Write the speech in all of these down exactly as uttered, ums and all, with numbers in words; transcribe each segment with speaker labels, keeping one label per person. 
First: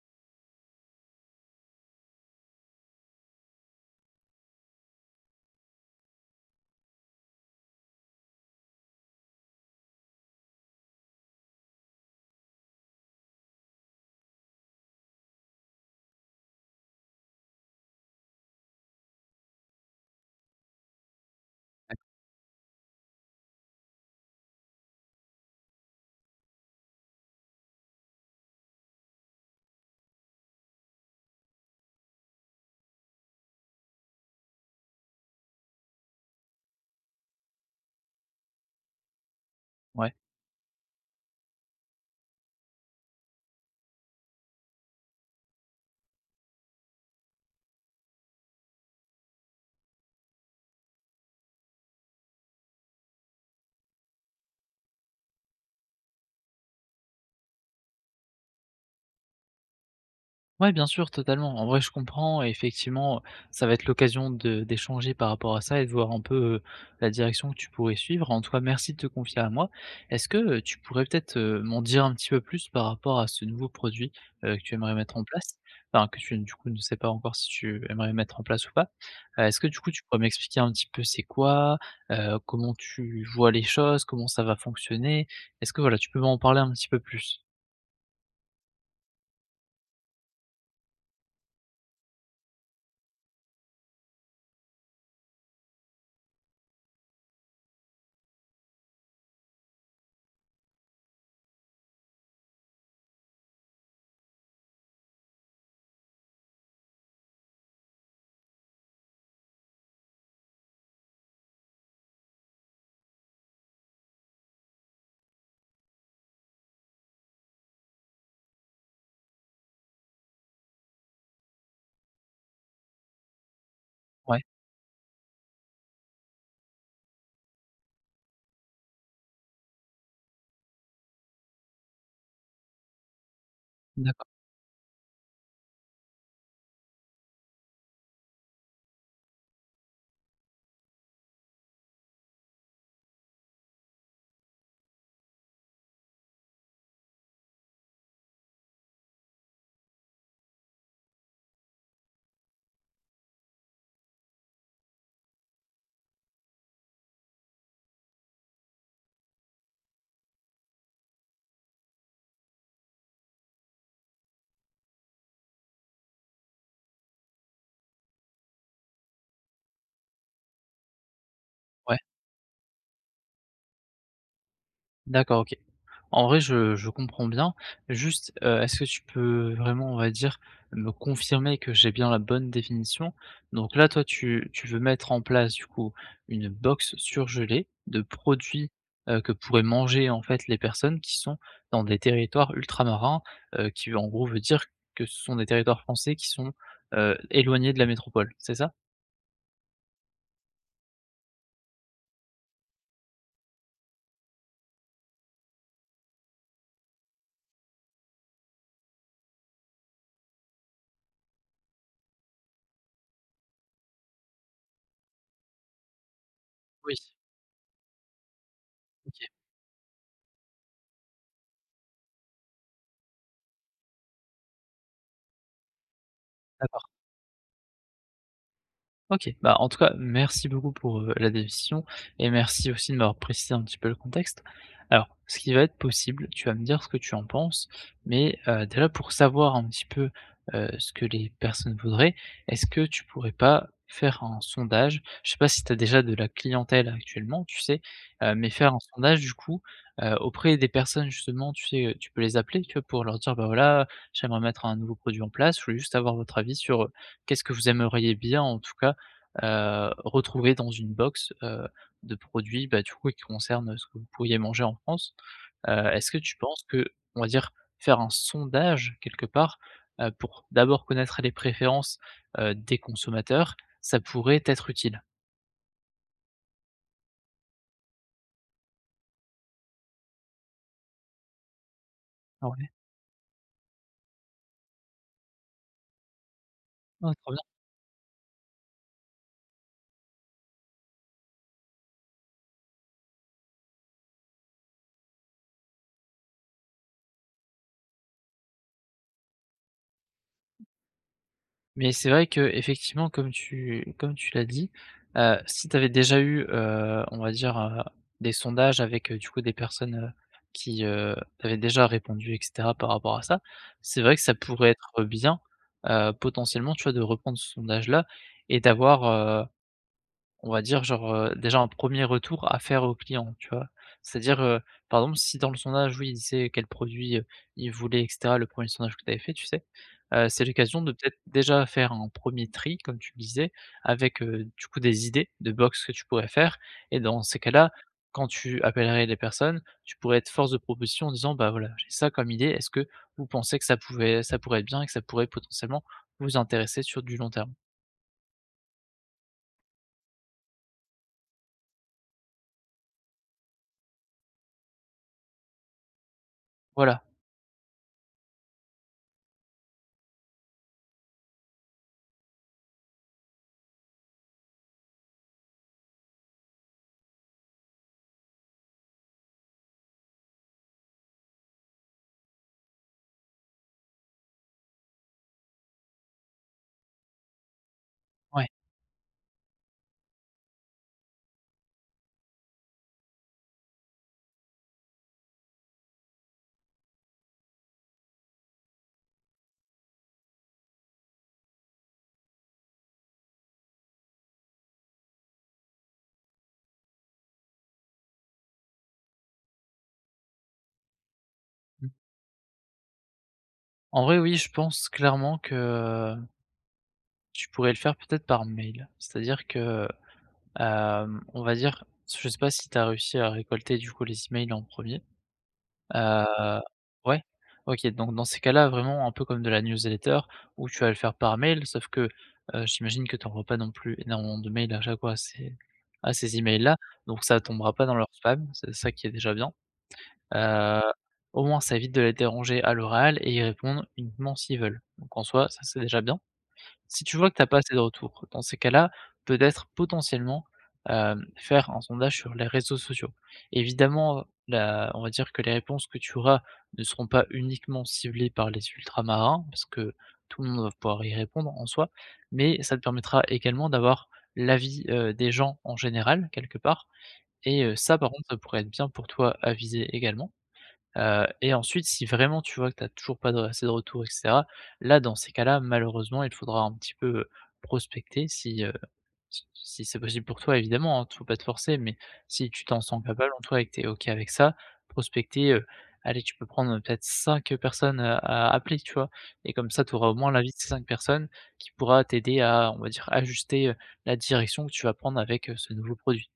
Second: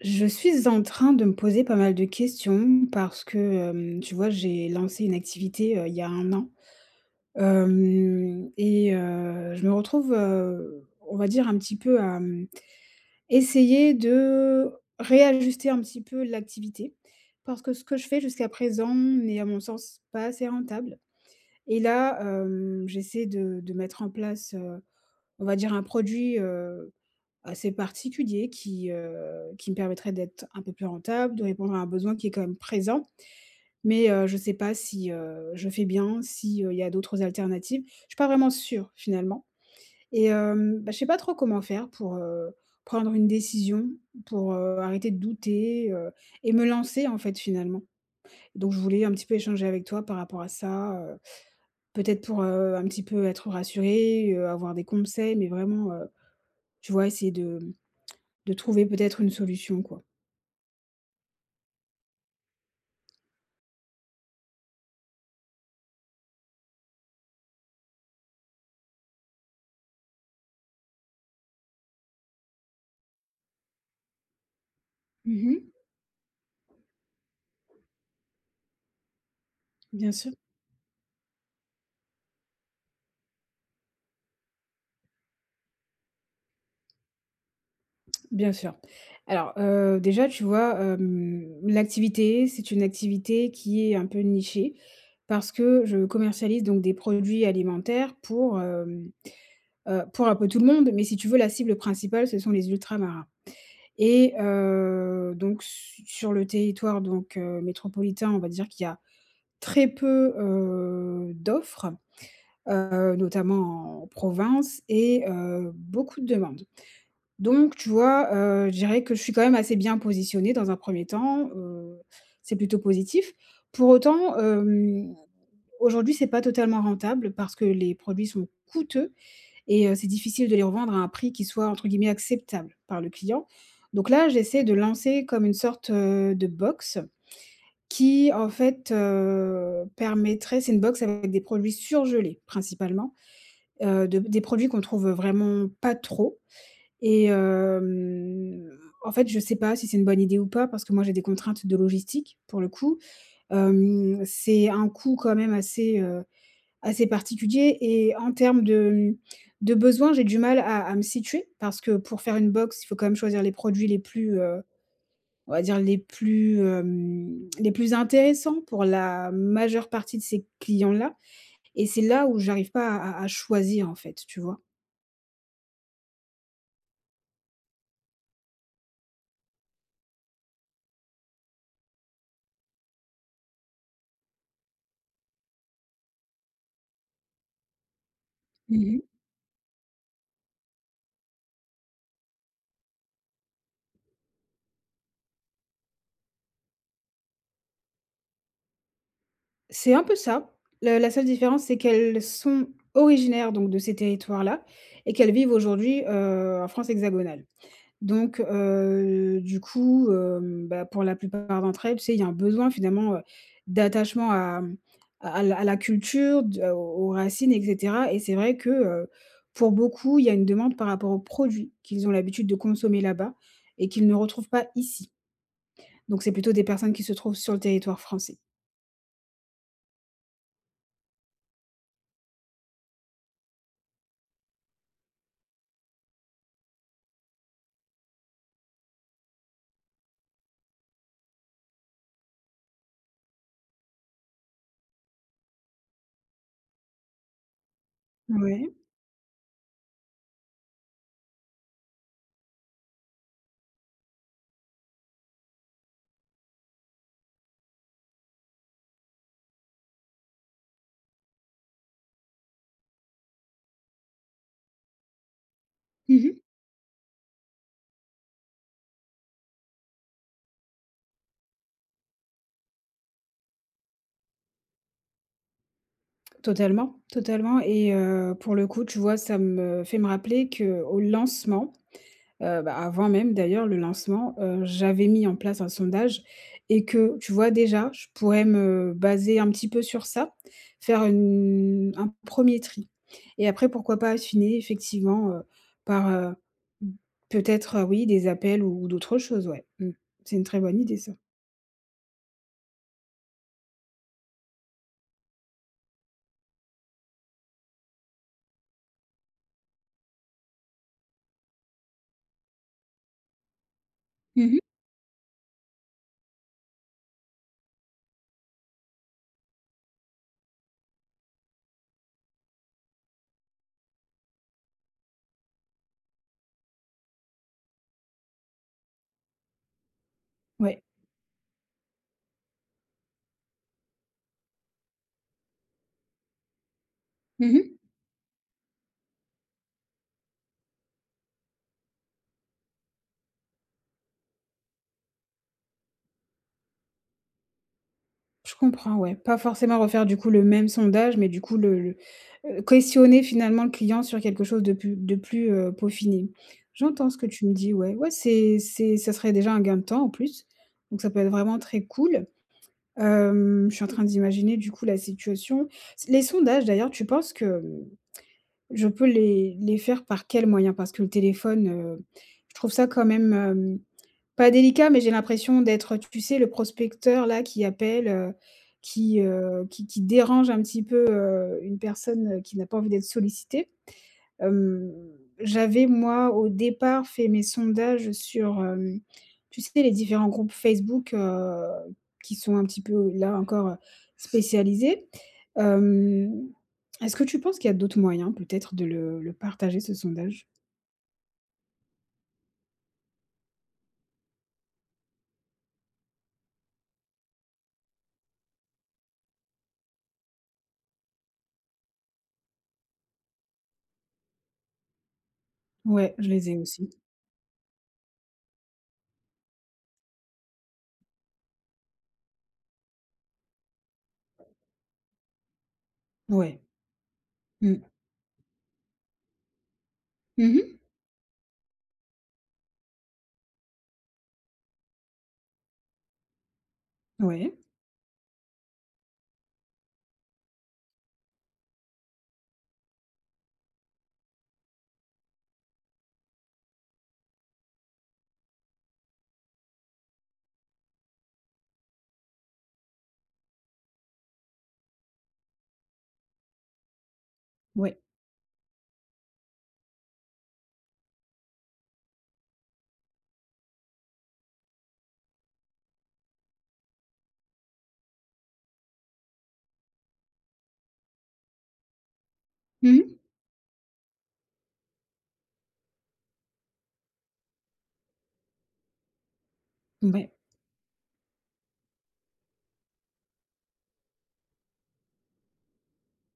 Speaker 1: Je suis en train de me poser pas mal de questions parce que, hem, tu vois, j'ai lancé une activité, heu, il y a un an, hem et heu, je me retrouve, heu, on va dire un petit peu à essayer de réajuster un petit peu l'activité. Parce que ce que je fais jusqu'à présent n'est, à mon sens, pas assez rentable et
Speaker 2: Et
Speaker 1: là, heu, j'essaie de de mettre en place, heu, on va dire un produit, heu, assez particulier qui, heu, qui me permettrait d'être un peu plus rentable, de répondre à un besoin qui est quand même présent. Mais, heu, je sais pas si, heu, je fais bien, si, heu, il y a d'autres alternatives. Je suis pas vraiment sûre, finalement
Speaker 2: Ouais.
Speaker 1: et hem, bah, je sais pas trop comment faire pour, heu, prendre une décision, pour, heu, arrêter de douter, heu et me lancer en fait, finalement. Donc je voulais un petit peu échanger avec toi par rapport à ça, heu, peut-être pour, heu, un petit peu être rassurée, heu, avoir des conseils, mais vraiment, heu, tu vois essayer de de trouver peut-être une solution quoi.
Speaker 2: Ouais, bien sûr, totalement. En vrai, je comprends, effectivement. Heu, ça va être l'occasion de d'échanger par rapport à ça et de voir un peu, heu, la direction que tu pourrais suivre. En tout cas, merci de te confier à moi. Est-ce que, heu, tu pourrais peut-être, heu, m'en dire un petit peu plus par rapport à ce nouveau produit, heu, que tu aimerais mettre en
Speaker 1: Mmh
Speaker 2: place.
Speaker 1: mh.
Speaker 2: Enfin que tu n du coup, ne sais pas encore si tu aimerais mettre en place ou pas? Est-ce que, du coup, tu
Speaker 1: Bien
Speaker 2: pourrais
Speaker 1: sûr.
Speaker 2: m'expliquer un petit peu, c'est quoi? Heu, comment tu vois les choses? Comment ça va fonctionner? Est-ce que, voilà, tu peux m'en parler un petit peu plus?
Speaker 1: Bien sûr. Alors, heu, déjà, tu vois, hem, l'activité, c'est une activité qui est un peu nichée, parce que je commercialise donc des produits alimentaires pour, hem, heu, pour un peu tout le monde. Mais, si tu veux, la cible principale ce sont les ultramarins et heu, donc su sur le territoire donc, heu, métropolitain. On va dire qu'il y a très peu, heu, d'offres, heu, notamment en province et heu, beaucoup de demandes. Donc, tu vois, heu, je dirais que je suis quand même assez bien positionnée dans un premier temps, heu, c'est plutôt positif. Pour autant,
Speaker 2: Ouais.
Speaker 1: hem, aujourd'hui, c'est pas totalement rentable parce que les produits sont coûteux et heu, c'est difficile de les revendre à un prix qui soit entre guillemets «acceptable» par le client. Donc,
Speaker 2: D'accord.
Speaker 1: là, j'essaie de lancer comme une sorte, heu, de box qui, en fait, heu, permettrait c'est une box avec des produits surgelés principalement, heu, de p des produits qu'on trouve vraiment pas trop et hem, en fait, je sais pas si c'est une bonne idée ou pas parce que moi j'ai des contraintes de logistique, pour le coup. Hem, c'est un coût quand même assez, heu, assez particulier et en termes de, hem, de besoins, j'ai du mal à à me situer. Parce que pour faire une box, il faut quand même choisir les produits les plus, heu, on va dire, les plus, hem, les plus intéressants pour la majeure partie de ces clients-là et
Speaker 2: Ouais.
Speaker 1: c'est là, où j'arrive pas à à à choisir, en fait, tu vois?
Speaker 2: D'accord. OK. En vrai, je je comprends bien. Juste, heu, est-ce que tu peux vraiment, on va dire, me confirmer que j'ai bien la bonne définition. Donc, là, toi, tu tu veux mettre en place, du coup, une box surgelée de produits,
Speaker 1: Mmh mh.
Speaker 2: heu, que pourraient manger, en fait, les personnes qui sont dans des territoires ultramarins, heu, qui, en gros, veut dire que ce sont des territoires français qui sont, heu, éloignés de la métropole, c'est ça?
Speaker 1: C'est un peu ça. Le la seule différence, c'est qu'elles sont originaires donc de ces territoires-là et qu'elles vivent aujourd'hui, heu, en France hexagonale. Donc, heu, du coup, heu, bah pour la plupart d'entre elles, tu sais, il y a un besoin finalement, heu, d'attachement à à la à la culture, de
Speaker 2: Oui.
Speaker 1: aux aux racines, et cetera. Et c'est vrai que, heu,
Speaker 2: OK.
Speaker 1: pour beaucoup, il y a une demande par rapport aux produits qu'ils ont l'habitude de consommer là-bas et qu'ils ne retrouvent pas ici. Donc c'est plutôt des
Speaker 2: D'accord.
Speaker 1: personnes qui se trouvent sur le territoire français.
Speaker 2: OK. Bah, en tout cas merci beaucoup pour, heu, la précision et merci aussi de m'avoir précisé un petit peu le contexte. Alors ce qui va être possible, tu vas me dire ce que tu en penses mais, heu, déjà pour savoir un petit peu, heu, ce que les personnes voudraient, est-ce que tu pourrais pas faire un sondage? Je sais pas si tu as déjà de la clientèle actuellement, tu sais? Heu, mais
Speaker 1: Ouais.
Speaker 2: faire un sondage du coup, heu, auprès des personnes justement tu sais? Heu, tu peux les appeler tu vois, pour leur dire: «Bah voilà, j'aimerais mettre un nouveau produit en place, je voulais juste avoir votre avis sur, heu, qu'est-ce que vous aimeriez bien, en tout cas, heu, retrouver dans une box, heu, de produits, bah, du coup, oui, qui concernent ce que vous pourriez manger en France?» heu, est-ce que
Speaker 1: Mmh
Speaker 2: tu
Speaker 1: mh.
Speaker 2: penses que, on va dire faire un sondage, quelque part, heu, pour d'abord connaître les préférences, heu, des consommateurs, ça pourrait, t'être utile?
Speaker 1: Totalement, totalement et heu, pour le coup, tu vois, ça me fait me rappeler qu'au lancement,
Speaker 2: Ah
Speaker 1: heu,
Speaker 2: ouais.
Speaker 1: bah, avant même d'ailleurs le lancement, heu, j'avais mis en place un sondage et
Speaker 2: Ah
Speaker 1: que,
Speaker 2: trop
Speaker 1: tu
Speaker 2: bien!
Speaker 1: vois, déjà je pourrais me baser un petit peu sur ça. Faire une un premier tri et après pourquoi pas affiner effectivement, heu, par, heu, mmh, peut-être, oui des appels ou d'autres choses, ouais, mmh. C'est une très bonne idée ça.
Speaker 2: Mais c'est vrai qu'effectivement comme tu comme tu l'as dit, heu, si tu avais déjà eu, heu, on va dire, heu, des sondages avec, heu, du coup des personnes, heu, qui, heu, avaient déjà répondu et cetera par rapport à ça, c'est vrai que ça
Speaker 1: Mmh mh.
Speaker 2: pourrait être bien, heu, potentiellement tu vois, de reprendre ce sondage-là et d'avoir, heu, on va dire genre, heu, déjà un premier retour à faire aux clients tu vois? C'est-à-dire, heu, par exemple, si dans le sondage, oui, il sait c'est quel produit, heu, il voulait et cetera, le premier sondage que tu avais fait, tu sais? Heu, c'est
Speaker 1: Oui.
Speaker 2: l'occasion de peut-être déjà faire un premier tri, comme tu le disais, avec, heu, du coup des idées de box que tu pourrais faire. Et dans ces
Speaker 1: Mmh
Speaker 2: cas-là,
Speaker 1: mh.
Speaker 2: quand tu appellerais des personnes, tu pourrais être force de proposition en disant: «Bah voilà, j'ai ça comme idée. Est-ce que vous pensez que ça pouvait ça pourrait être bien et que ça pourrait potentiellement vous intéresser sur du long terme?»
Speaker 1: Je comprends, ouais, pas forcément refaire, du coup, le même sondage mais du coup le le heu, questionner finalement le client sur quelque chose de plus de plus, heu, peaufiné.
Speaker 2: Voila.
Speaker 1: J'entends ce que tu me dis. Ouais, ouais, c'est c'est ça serait déjà un gain de temps, en plus, donc ça peut être vraiment très cool. Hem, je suis en train d'imaginer du coup la situation. Les sondages d'ailleurs, tu penses que, mmh, je peux les les faire par quel moyen? Parce que le téléphone, heu, je trouve ça quand même, hem, pas délicat, mais j'ai l'impression d'être, heu, tu sais, le prospecteur-là, qui appelle, heu,
Speaker 2: Ouais.
Speaker 1: qui heu, qui qui dérange un petit peu, heu, une personne, heu, qui n'a pas envie d'être sollicitée. Hem, j'avais moi, au départ, fait mes sondages sur, hem, tu sais, les différents groupes Facebook, heu, qui sont un petit peu, là encore, spécialisés. Hem, est-ce que tu penses qu'il y a d'autres moyens peut-être, de le le partager ce sondage?
Speaker 2: Mmh. En vrai, oui, je pense clairement que tu pourrais le faire, peut-être, par mail. C'est-à-dire que, hem, on va dire, s je sais pas si tu as réussi à récolter, du coup, les emails en premier,
Speaker 1: Ouais,
Speaker 2: heu,
Speaker 1: je les ai aussi.
Speaker 2: ouais? OK, donc, dans ces cas-là, vraiment, un peu comme de la newsletter, où tu vas le faire par mail, sauf que, heu, j'imagine que tu envoies pas non plus énormément de mails à chaque fois, à ces à ces e-mails
Speaker 1: Ouais.
Speaker 2: là, donc, ça tombera
Speaker 1: Mmh.
Speaker 2: pas dans leurs spams, c'est ça qui est déjà bien,
Speaker 1: Mmh mh.
Speaker 2: heu, au moins, ça évite de les déranger à l'oral et ils répondent uniquement s'ils veulent. Donc, en soi, ça, c'est déjà bien. Si tu vois que tu as pas
Speaker 1: Ouais.
Speaker 2: assez de retours, dans ces cas-là, peut-être, potentiellement, hem, faire un sondage sur les réseaux sociaux. Évidemment, la on va dire que les réponses que tu auras ne seront pas uniquement ciblées par les ultramarins, parce que tout le monde va pouvoir y répondre en soi, mais, ça te permettra, également, d'avoir l'avis, heu, des gens en général, quelque part et heu, ça,
Speaker 1: Ouais.
Speaker 2: par contre, ça pourrait être bien pour toi à viser également, heu et ensuite, si vraiment tu vois que tu as toujours pas de r assez de retours et cetera, là, dans ces cas-là, malheureusement, il faudra un petit peu, heu, prospecter si, heu, si si c'est possible pour toi, évidemment, hein. T faut pas te forcer, mais si tu t'en sens
Speaker 1: Mmh.
Speaker 2: capable, en toi et que tu es OK avec ça, prospecter, heu, allez, tu peux prendre peut-être cinq personnes, heu, à appeler, tu vois et comme ça, tu auras au moins
Speaker 1: Mouais.
Speaker 2: l'avis de ces cinq personnes, qui pourra t'aider à, on va dire, ajuster, heu, la direction que tu vas prendre avec, heu, ce nouveau produit.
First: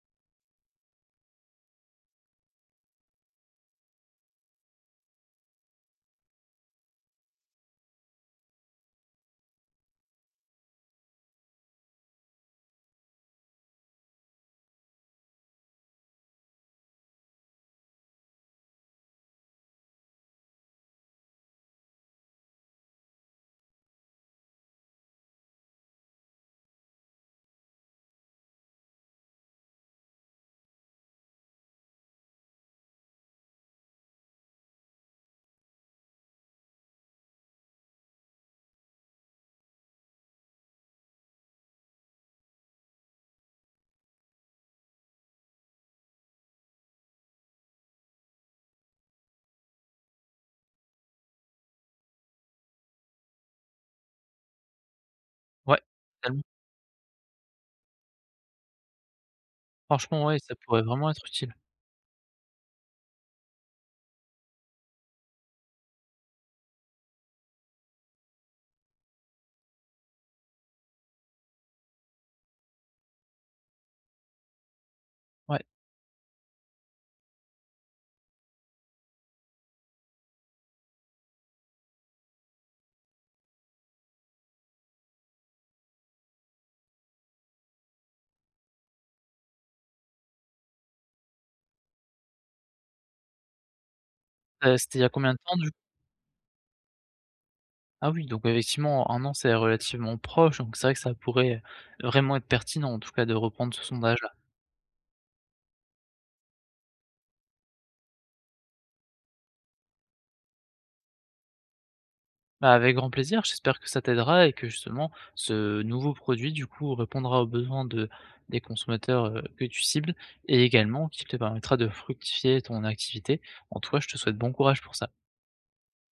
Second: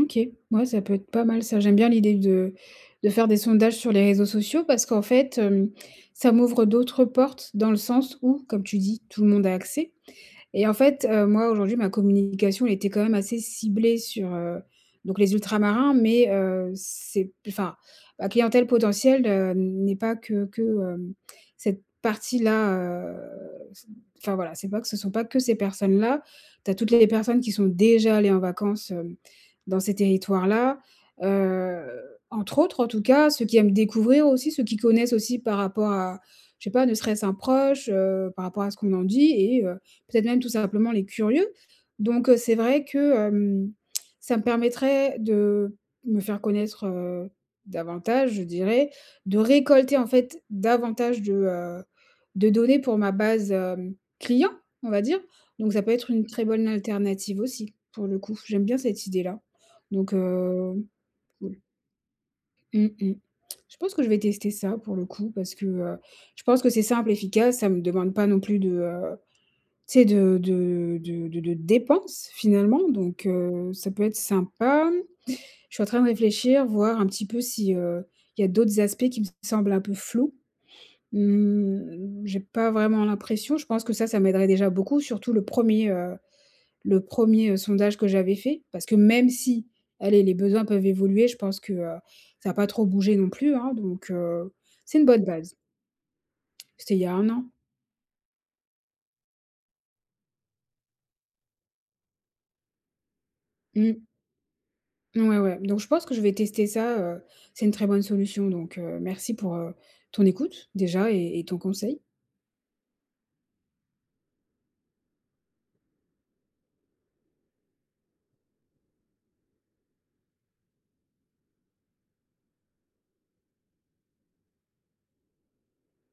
Speaker 1: OK. Mouais, ça peut être pas mal ça. J'aime bien l'idée de de faire des sondages sur les réseaux sociaux parce qu'en fait, hem, ça m'ouvre d'autres portes, dans le sens où comme tu dis tout le monde a accès et en fait, heu, moi aujourd'hui ma communication elle était quand même assez ciblée sur, heu, donc les ultra-marins mais, heu, c'est, enfin, la clientèle potentielle, hem, n'est pas que que, heu, cette partie-là, heu, enfin, voilà, c'est pas que ce sont pas que ces personnes-là. Tu as toutes les les personnes qui sont déjà allées en vacances, heu, dans ces territoires-là, heu, entre autres en tout cas. Ceux qui aiment découvrir aussi, ceux qui connaissent aussi par rapport à, je sais pas, ne serait-ce un proche, heu, par rapport à ce qu'on en dit et heu, peut-être même tout simplement les curieux. Donc, heu, c'est vrai que, hem, ça me permettrait de me faire connaître, heu, davantage je dirais, de récolter en fait davantage de, heu, de données pour ma base, heu, client, on va dire. Donc
Speaker 2: Ouais,
Speaker 1: ça peut être une
Speaker 2: tellement.
Speaker 1: très bonne alternative aussi pour le coup. J'aime bien cette idée-là. Donc,
Speaker 2: Franchement, ouais, ça pourrait
Speaker 1: heu,
Speaker 2: vraiment être utile.
Speaker 1: oui. Mmh mh. Je pense que je vais tester ça pour le coup parce que, heu, je pense que c'est simple efficace, ça me demande pas non plus de, heu, tu sais de de de de de dépenses finalement donc, heu, ça peut être sympa.
Speaker 2: Ouais.
Speaker 1: Je suis en train de réfléchir, voir un petit peu si, heu, il y a d'autres aspects qui me semblent un peu flous. Mmh, j'ai pas vraiment l'impression. Je pense que ça, ça m'aiderait déjà beaucoup surtout le premier, heu, le premier sondage que j'avais fait. Parce que même si, allez, les besoins peuvent évoluer, je pense que, heu, ça a pas trop bougé non plus, hein, donc, heu,
Speaker 2: Heu, c'était
Speaker 1: c'est
Speaker 2: il y
Speaker 1: une
Speaker 2: a
Speaker 1: bonne
Speaker 2: combien de
Speaker 1: base.
Speaker 2: temps du
Speaker 1: C'était il y a un an.
Speaker 2: Ah oui, donc effectivement, un an, c'est relativement proche, donc c'est vrai que ça pourrait vraiment être pertinent, en tout cas, de reprendre ce
Speaker 1: Mhm.
Speaker 2: sondage-là.
Speaker 1: Mouais, ouais, donc je pense que je vais tester ça, heu, c'est une très bonne solution donc, heu, merci pour, heu, ton écoute déjà et et ton conseil.
Speaker 2: Bah, avec grand plaisir, j'espère que ça t'aidera et que, justement, ce nouveau produit du coup répondra aux besoins de des consommateurs, heu, que tu cibles et également qui te permettra de fructifier ton activité. En tout cas, je te souhaite bon courage pour ça.